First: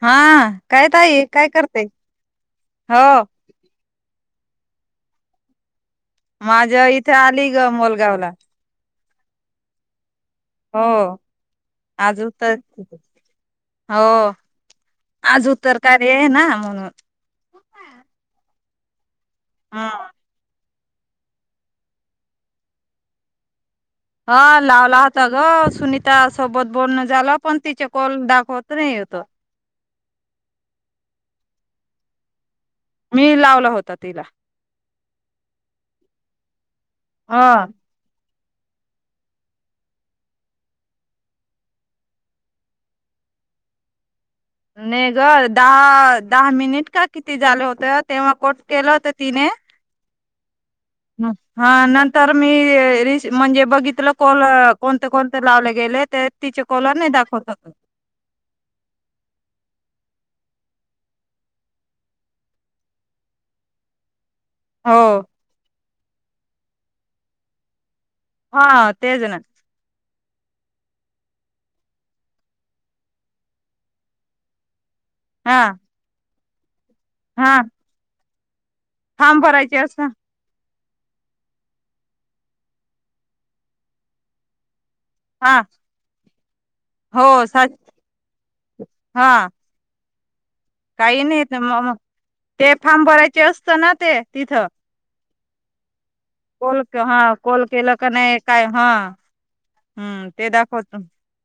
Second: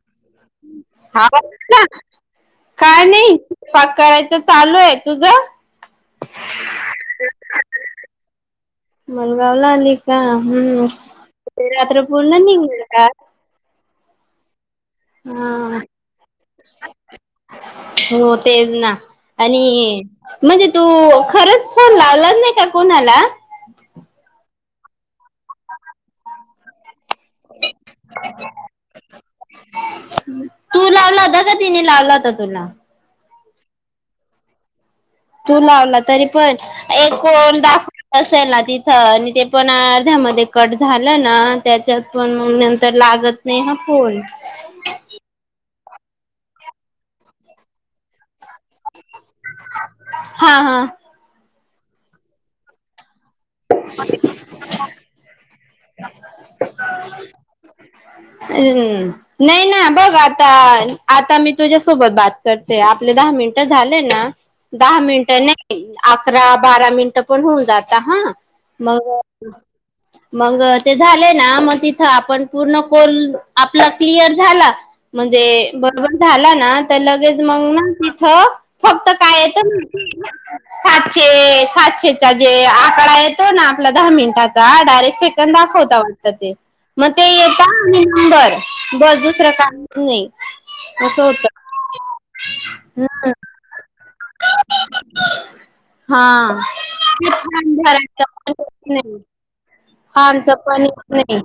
ह.. ह हो काय नाही पाक करायचा - चालू आहे. तुझ, माझ इथे आली ग मोलगाव ला. मणगाव ला आल- का. हम्म- रात्र आज पूर्ण उतर निघले का? हो. आज हा उतरकार आहे ना म्हणून... हो तेज ना. आणि ह म्हणजे... तू खरच फोन लावला नाही का कोणाला... हा लावला होता ग सुनीता सोबत बोल... झालं पण तिचे कल दाखवत नाही होत. तू लावला होता का तिने लावला होता तुला. मी लावला होता तिला. तू लावला तरी पण एक ह कॉल दाखवला. अस ना तिथं आणि ते पण अर्ध्यामध्ये कट झालं ना त्याच्यात पण नंतर लागत नाही हा फोन... नेघ. दहा दहा मिनिट का किती झालं होत तेव्हा कोट केलं होत. तिने हा हा - हा नंतर मी... म्हणजे बघितलं कल कोणते कोणते लावले गेले ते तिचे कॉल नाही दाखवत. ह बघ आता आता मी तुझ्यासोबत बात करते आपले दहा मिनट झाले ना... दहा हो मिनटं नाही. अकरा बारा मिनिटं पण होऊन जातात हा... हा मग तेज ना. मग ते झाले ना मग तिथं आपण पूर्ण कोल आपला क्लिअर झाला. म्हणजे हा बरोबर.. झाला ना. तर लगेच हा मंग ना... स.. फक्त फॉर्म काय येत. भरायचे असत सातशे सातशेचा जे आकडा आहेत. तो ना आपला दहा मिनटाचा डायरेक्... सेकड हा दाखवता वाटत ते मग ते हो येत सा आणि नंबर बस हा दुसरं का नाही. असं काही नाही होत म ते फार्म भरायचे असत ना ते तिथं... ा [inaudible] कॉल हा हा क कॉल केलं का झारा. नाही काय हा... ह हम्म ते आमच पण दाखवतो नाही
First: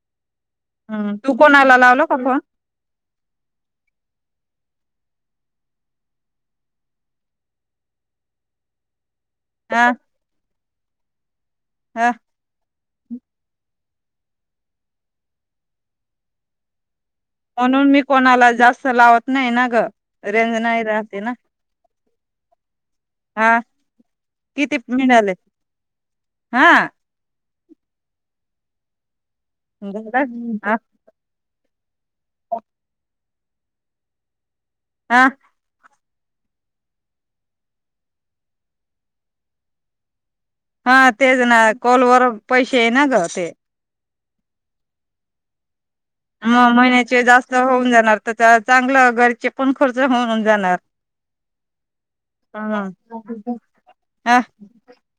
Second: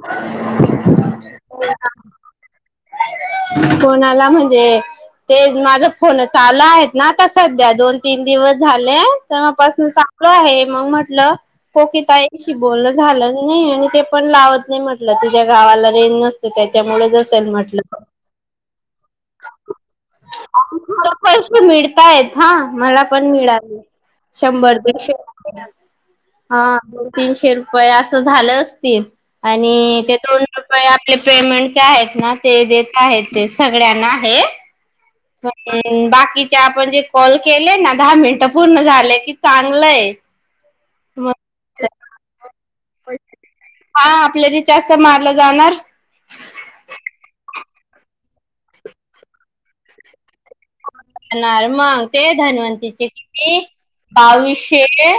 हम्म तू कोणाला लावल का फोन कोणाला म्हणजे... ते माझ फोन चालू आहेत, ना आता सध्या दोन तीन दिवस झाले. हा तेव्हापसन चांगल आहे. मग म्हटलं, हो ह कितााईशी बोलत झालं नाही. आणि ते पण लावत नाही. म्हटलं तिच्या्या गावाला रेन नसते त्याच्यामुळे, ट म्हणून मी कोणाला जास्त लावत नाही ना ग रेंज नाही मला राहते ना पैशे मिळताय हा मला पण हा मिळा किती शंभर दडशे मिळाले हा दो तीनशेप प असं झालं असती. आणि ते दोन झालं रुपये आपले पेमेंट, जे आहेत ना ते देत आहेत. ते सगळ्यांना आहे. हा हो बाकीचे आपण जे कॉल केले ना दहा मिनट पूर्ण झाले. की चांगलंय, हा हा तेच ना कॉलवरर पैसे ये ना ग ते.. हा आपल्या रिचार त मारलं जाणार मग महिन्याची व जास्त होऊन जाणार. तर चांगलं घरचे पण खर्च होऊन जाणार.. णार मग ते ह धनवंतीचे किती अ बावीसशे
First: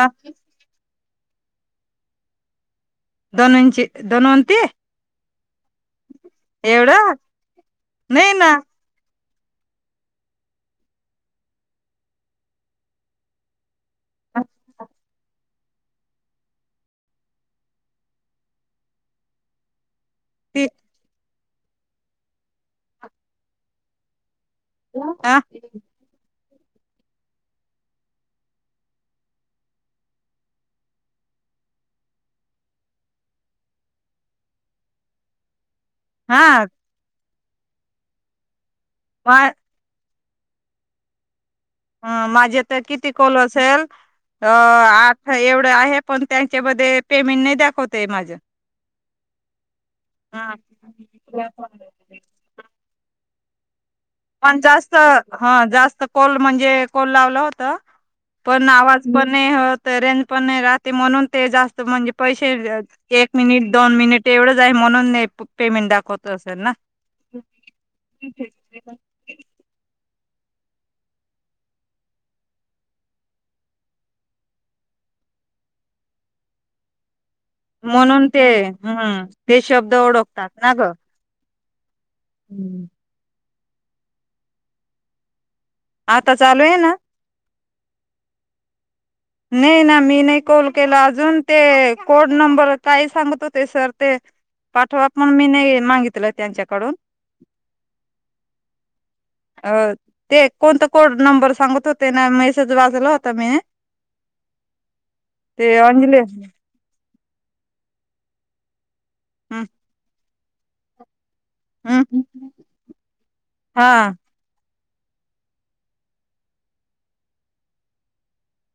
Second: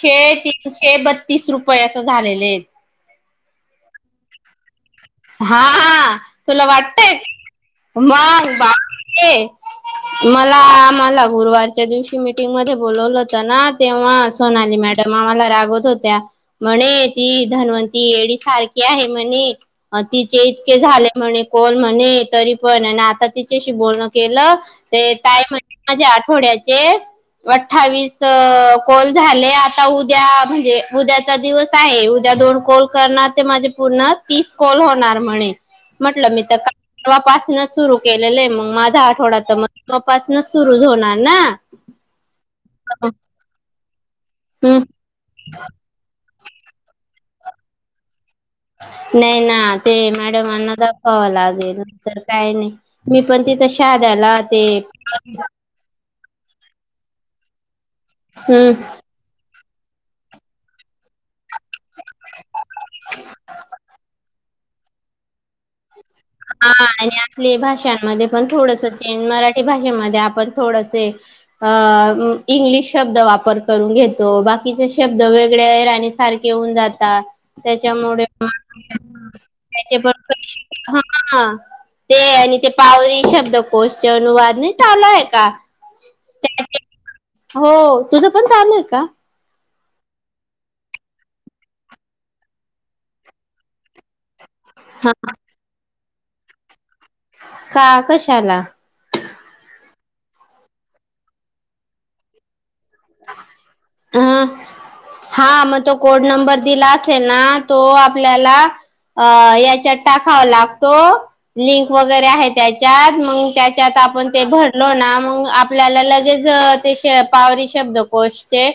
अ तीनशे बत तीस रुपये असं झालेले आहेत. दोनंची धन्वंती हा हा तुला वाटतय. एवढं नाही ना मग बा, ते मला आम्हाला गुरुवारच्या दिवशी मीटिंग मध्ये बोलवलं होत ना? तेव्हा, सोनाली मॅडम आम्हाला रा.. त होत्या म्हणे ती धन्वंती येडी सारखी आहे. म्हणे! अ तिचे ती इतके झाले म्हणे' कोल म्हणे तरी, पण आणि आता तिच्याशी बोलणं केलं. ते अ काय म्हण? माझ्या आठवड्या, चे अठ्ठावीस कोल झाले आता उद्या म्हणजे उद्याचा दिवस आहे. उद्या दोन कोल करणार ते माझे पूर्ण तीस कोल होणार म्हणे! म्हंटलं मी तर हा का न सुरू केलेलं के माझ हा आठवडा मा तर मग तपासन सुरूच होणार ना! ह माझेता किती कॉल असेल? अ हम्म आठ एवढं आहे, पण! पण त्यांच्यामध्ये पेमेंट नाही दाखवतंय माझं. नाही ना ते मॅडमांना दाखवावं लागेल नंतर काही नाही मी पण तशी पण जास्त हा जास्त कॉल म्हणजे कॉल लावलं होत. पण हम्म आवाज पण हेत रेंज पण नाही राहती म्हणून ते जास्त म्हणजे पैसे एक मिनिटं दोन मिनिटं एवढं म्हणून नाही पेमेंट दाखवत असेल हा ना आणि आपले भाषांमध्ये पण थोडंसं चेंज मराठी भाषेमध्ये आपण थोडेसे अ इंग्लिश शब्द वापर करून घेतो बाकीचे शब्द वेगळ्या राहणी सारखे होऊन जातात. त्याच्यामुळे म्हणून ते हम्म ते शब्द त्याचे पण ओळखतात ना ग? पैसे हा. ते आणि ते पावरी शब्द क्वेश्चन वाद नाही चालू आहे का? आता चालू आहे ना? हो. तुझं पण चालू आहे का? नाही ना, मी नाही कॉल केला अजून. ते कोड नंबर काय सांगत होते सर ते पाठवा पण मी नाही मागितलं त्यांच्याकडून. का? कशाला? अ ते कोणता कोड नंबर सांगत होते ना म हं, हा ते मग तो अंजली कोड नंबर दिला येना तो आपल्याला अ हम्म याच्यात टाक खावा लागतो. लिंक हम्म वगैरे आहे त्याच्यात. मग त्याच्यात हा आपण ते भर लो ना मग आपल्याला लगेच ते शब्दकोश चे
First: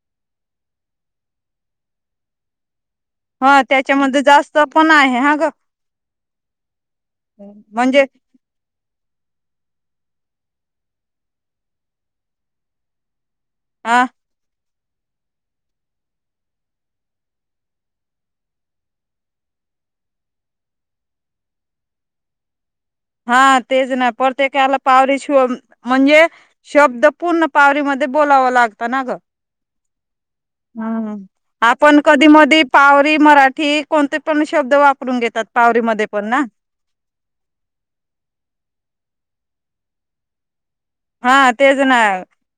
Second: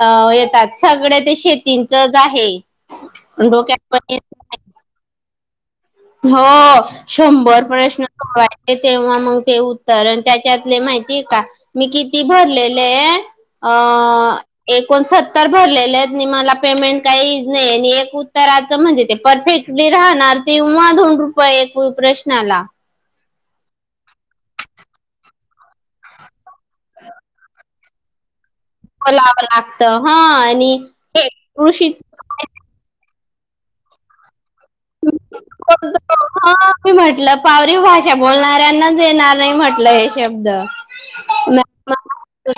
अ येतात. सगळे ते शेतीचच आहे. हा डोक्यात पण त्याच्यामध्ये जास्त पण आहे, हा ग. हो. शंभर प्रश्न म्हणजे सोडवायचे. तेव्हा मग ते उत्तर. त्याच्यातले माहिती आहे का, मी किती भरलेलेये? अ अं एकोण सत्तर भरलेले आहेत मी. मला पेमेंट काहीच नाही आणि एक उत्तरचं म्हणजे ते परफेक्टली राहणार ते व्हा दोन रुपये एक प्रश्नाला. हा तेच ना प्रत्येकाला पावरी श म्हणजे शब्द पूर्ण पावरीमध्ये बोलावं लागत. बलावं लागत. हा आणि हम्म हे ऋषीच की मराठी कोणते पण शब्द वापरून घेतात. ह पावररीमध्ये पण ना. षा बोलणाऱ्यांनाच येणार नाही म्हटलं हे शब्द. हा तेच ना.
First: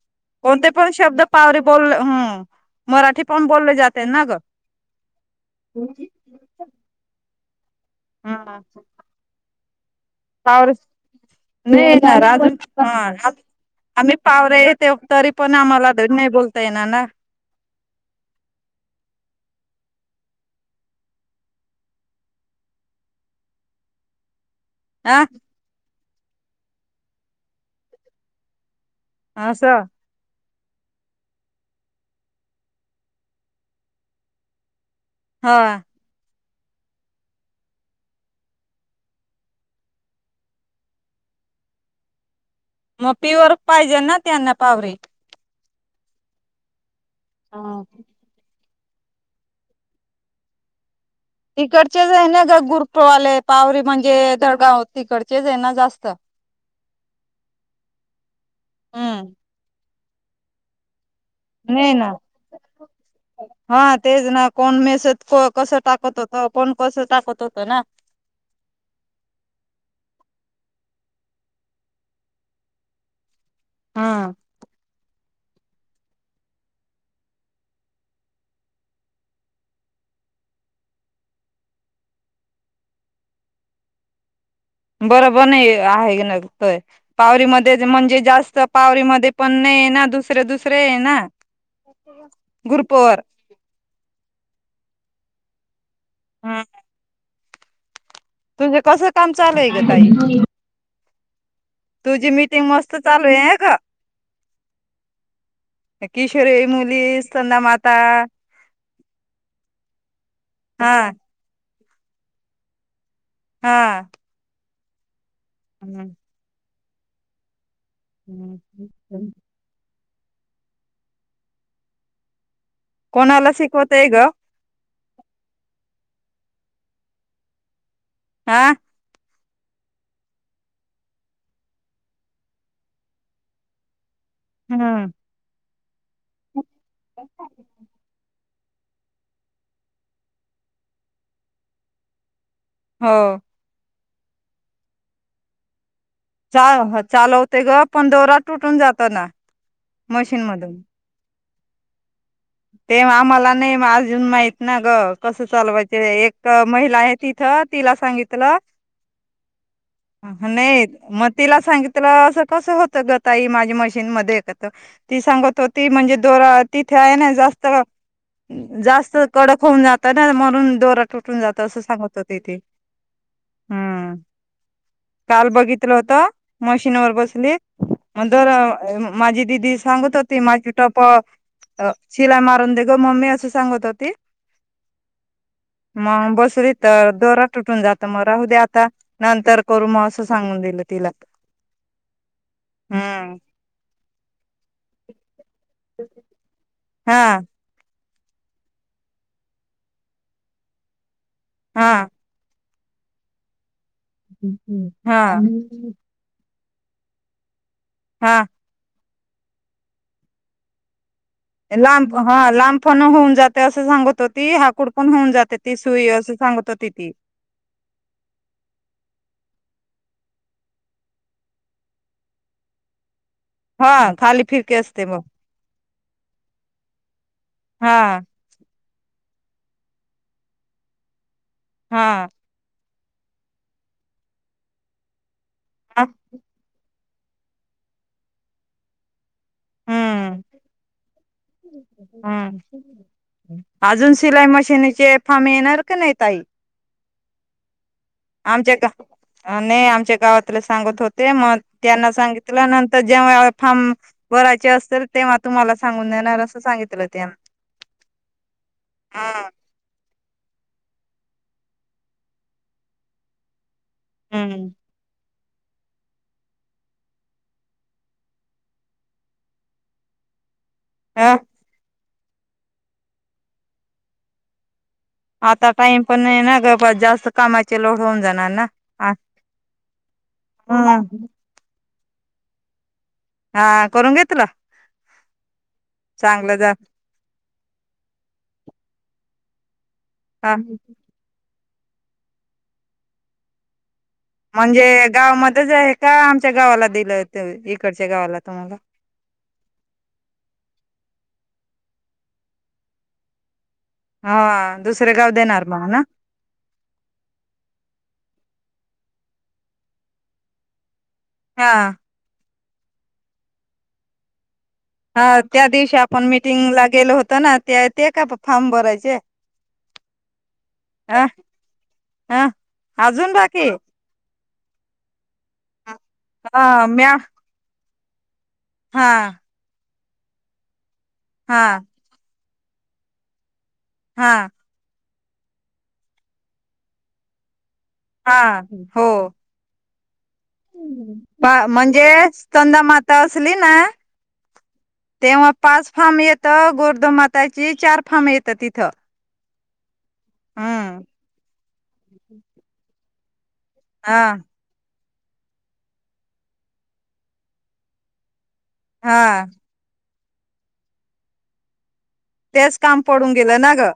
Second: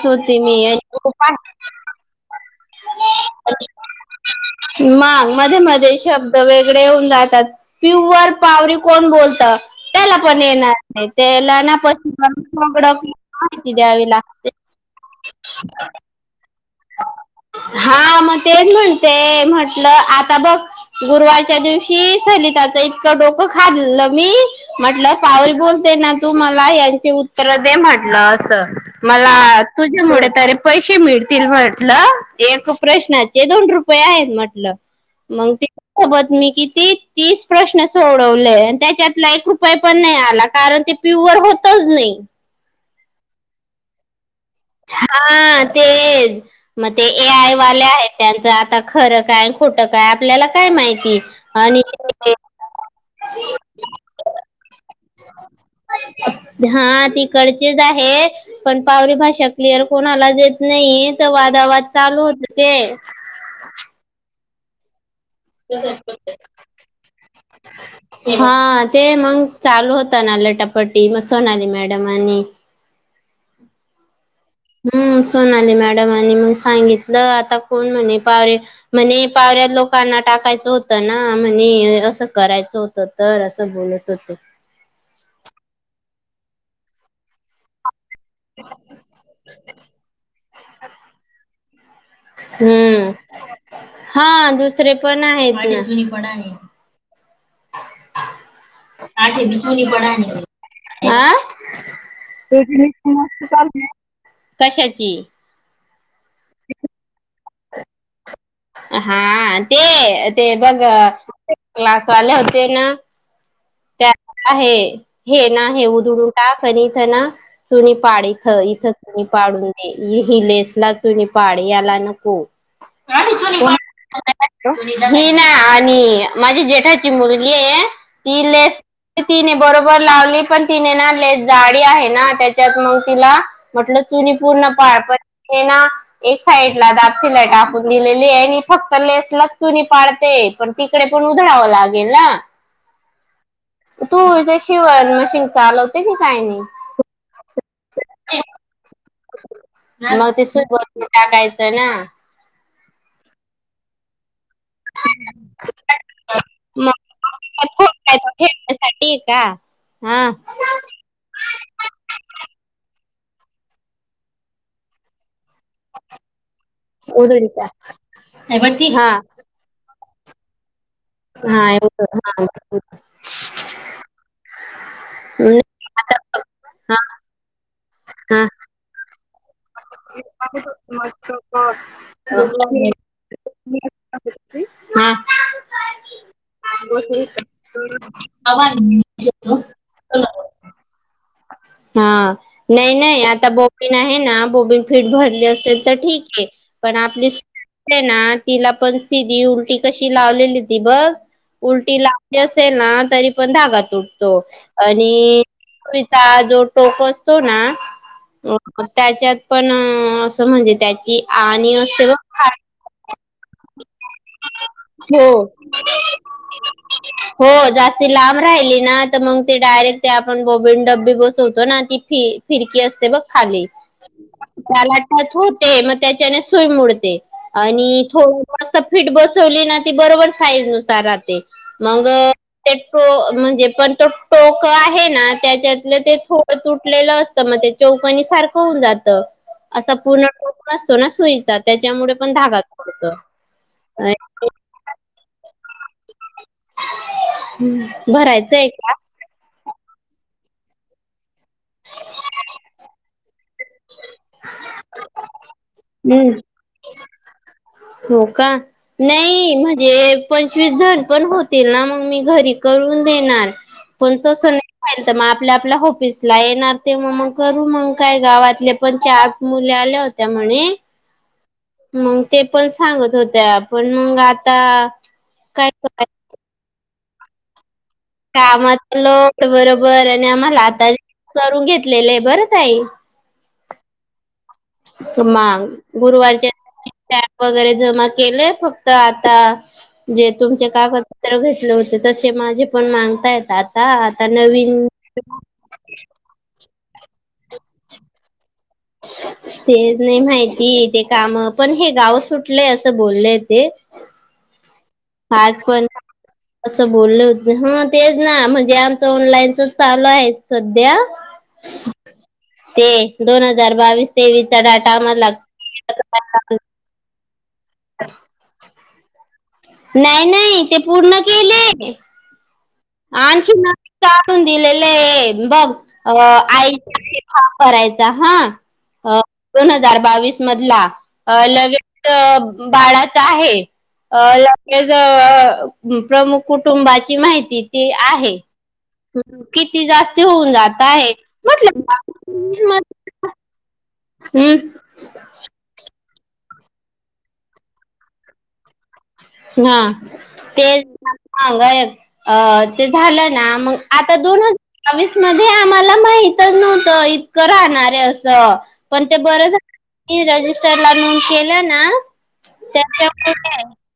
होती मी कोणते आणि पण शब्द खूप पावरी बोलले, हं मराठी पण बोलले जाते ना ग. मग राहतात. पिवर ह पावरी कोण बोलत? त्याला पण पावरे येणार नाही. त्याला ना नाही [inaudible] येणार अजून हा माहिती द्यावी आम्ही लागते. पावरे येते तरी पण आम्हाला नाही बोलता येणार ना हा मग तेच म्हणते. म्हट म्हलं, आता बघ गुरुवारच्या दिवशी सलिताच इतकं डोकं खाल्लं मी. म्हटलं हा पावरी बोलते ना. तू मला यांचे उत्तर दे म्हटलं अस. मला असं तुझ्यामुळे तरी पैसे मिळ म्हटलं एक प्रश्नाचे दोन रुपये आहेत म्हटलं. मग हा तेबत मी किती तीस प्रश्न सोडवले त्याच्यात एक रुप पण नाही आला कारण ते प्युर होतच नाही. मग पिर पाहिजे ना. त्यांना पावरे तेज म ते ए आय वाले आहेत त्यांच आता. खरं काय खोटं काय आपल्याला काय माहिती. आणि तिकडचेच आहे ना ग गुरुपवाले पावररी म्हणजे दडगाव हो हा तीकडचीच आहे पण पावरी हम्म भाषा क्लिअर कोणाला जेत नाही. वाद वाज नाही ना चालू होत ते. हा तेच ना कोण मेस टाकत होत ना हा ते मंग चालू होत नाटप् पट्टी मग सोनाली मॅडम आणि हा. हम्म सोनाली मॅडम आणि मग सांगितलं आता कोण म्हणे पाव म्हणे पावऱ्या लोकांना टाकायचं होतं ना म्हणे असं करायचं होतं तर असं बोलत होते. बरोबर नाही आहे का. [unintelligible] जास्त पावरीमध्ये पण नाही ना धुस दुसरे दुसरे ये ना हम्म गुरपवर हा दुसरे पण आहेत ना बडा आहे तुमचं कसं काम चालय ग तई आं चालू आहे का [inaudible] कशाची किशोरये मुली स्ंद माात हा ते ते बघ हा क्लासवाले होते ना त्या हा आहे हे ना हे उधडून टाक कनीतना चुनीपाड इथं इथं चुनी हम्म. पाडून दे इ हिलेसला तुनी पाडी याला नको कोणाला शिकवत ए ग मी ना आणि माझी जेठाची मुलगी आहे ती हा लेस तिने बरोबर लावली पण तिने ना जाडी आहे ना त्याच्यात मग तिला म्हटलं चूनी पूर्ण पाळ हम्म. पण ना एक साइड ला दापचीला टाकून दिलेली आहे आणि फक्त लेसलाच चुनी पाडते पण तिकडे पण उधळावं लागेल ना हो तूझे शिवन मशीन चालव च ह चालव ते ग पंन दोरा तुटून जातो ना मग मशीन ते सु मधून टाकायच [unintelligible] त्यांना ते आम्हाला नाही अजून माहित ना ग कसं चालवायच एक महिला मग आहे तिथ तिला सांगितलं ठेवण्यासाठी का हा नाही मग तिला सांगितलं अस कस होत ग ताई माझी मशीन मध्ये ती सांगत त होती म्हणजे तिथं दोरा तिथे आहे ना जास्त उधळीचा हे बटी जास्त हा कडक होऊन जात. [unintelligible] तुटून हा जात असं एवढं सांगत हा होते. ते हम्म काल नाही बघितलं होत. आता बघ. हा मशीनवर बसले. हा हा. [unintelligible] बर. [unintelligible] अस सांगत होते. हम. मग बस. दोरा तुटून जात. मग राहू दे आता नंतर करू मला उद्या आता नंतर करू [unintelligible] सांगून दिलं तिला. हा नाही नाही हम्म आता बोबीन आहे ना बोबीन फिट भरली. ते तर ठीके पण आपली हा ना तिला पण सीधी उलटी कशी लावलेली ती बघ हा उलटी लावली. असल ना तरी पण [unintelligible] हा आणि जो टोक असतो ना हा हो. त्याच्यात पण असं म्हणजे त्याची आणि असते बघ [unintelligible] [unintelligible] अस सांगत होती हाकूड पण हो होऊन जाते ती सुई अस सांगत होती ती. हो जास्ती लांब राहिली ना तर मग ते डायरेक्ट ते आपण बॉबन डब्बी बसवतो ना ती फि फिरकी असते बघ. खाली हा खाली फिरकी असते मग त्यालाच होते मग त्याच्याने सुई मोडते. हा आणि थोड. फिट बसवली ना ती बरोबर साईज नुसार राहते. मग हा [unintelligible] हो म्हणजे पण तो टोक आहे ना. त्याच्यातल ते थोड तुटलेलं असतं. त म ते चौकनी सारखं होऊन जातं. असा पूर्ण हम्म टोक नसतो ना सुईचा त्याच्यामुळे पण धागा तोडत. आजुन शिलाई मशीन चे फार मेहनत सत की नही ताई. हं. आमच्याक नाही आम चे गावातले सांगत हो ते म त्यानं सांगील नंत त ज्यावेळेला फॉम भरायचे असतील तेव्हा तुम्हाला सांगून हम्म देणार असं सांगितलं त्यानं. हो का? नाही म्हणजे पंचवीस जण पण होतील ना मग मी घरी करून देणार. पण तसं हम्म नहीं व्हायला त म आप पल्या आपल्या ऑफिसला येणार तेव्हा मग करू मग काय गावातले पण चार मुली आल्या होत्या म्हणे हं मग ते पण सांगत होत्या. पण मग आता काय आता टाईम पण नाहीये ना ग. परत जास्त कामआहेत. कामचा लोड बरोबर आणि आम्हाला आता करून घेत लेलं ये. बरं ताई. हा करून घे तुला. मग गुरुवारच्या दिवशी ऍप वगैरे जमा केले फक्त आ त्ता स जे हा तुमचे कागदपत्र घेतले होते त तसे माझे पण मांगतायेत आता आता नवीन म्हणजे गावामध्येच आहे का आमच्या गावाला दिलं तुम्ही इकडच्या गावाला तुम्हाला ते नाही माहिती ते. काम पण हे गाव सुटलंय असं बोललंय ते, हा दुसरे गाव आज देणार पण मग ना असं बोलले होते ह तेच ना म जे आमचं ऑनलाईनच चालू आहे सध्या हा ते दोन हजार बावीस तेवीस. - हा त्या दिवशी आपण मिटिंग ला गेलो होतो. [unintelligible] ते ते [unintelligible] फार्म भरायचे नाही नाही ते पूर्ण अ केले- ह अजून आणखी बाकी- [unintelligible] बघ हा म्या आईच्या [unintelligible] हा. ह हा बण [unintelligible] [unintelligible] हजार बावीस मधला. अ हा लगेच. बाळाच आहे. - अ हा लगेच. - प्रमुख कुटुंबाची माहिती- ते आहे. हा हो किती. ती जास्ती होऊन जात आहे म्हटलं म्हणजे चंदा माता असली ना. हम्म. तेव्हा पाच फार्म येतं गोर्धमाताची चार फार्म येतं तिथं हा. हम्म तेगा [unintelligible] झालं. त्या मग आता हा दोन बावीस मध्ये आम्हाला माहितच नव्हत इतकं राहणार आहे असं. पण ते हा बर झालं म रजिस्टर ला नोंद केलं ना. तेच काम पडून गेलं त्याच्यामुळे ना गं.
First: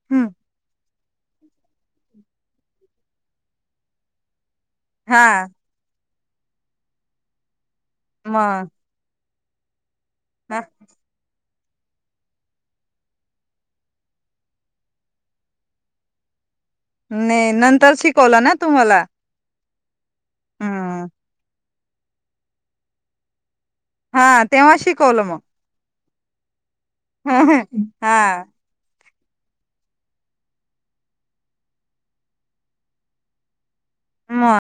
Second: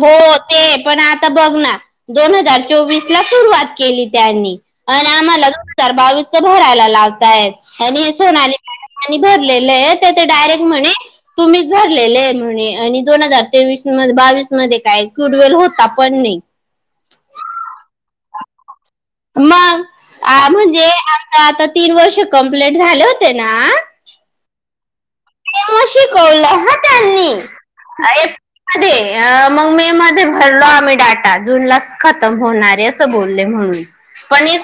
हो ते. पण आता बघ ना दोन हजार चोवीस ला सुरुवात केली त्यांनी [unintelligible] [unintelligible] हा मग [unintelligible] भरलेलं आहेत. डायरेक्ट म्हणे तुम्हीच भरलेले म्हणे आणि दोन हजार तेवीस मध्ये बावीसही [unintelligible] नाही नंतर शिकवलं ना तुम्हाला. अ म्हणजे हम्म आता आता तीन वर्ष कम्पलेट झाले होते ना? हा तेव्हा शिकवलं मग शिकवलं. हा [unintelligible] अ मग मे मध्ये भरलो आम्ही डाटा जून लाच खतम होणारे असं बोलले म्हणून. मग पनीर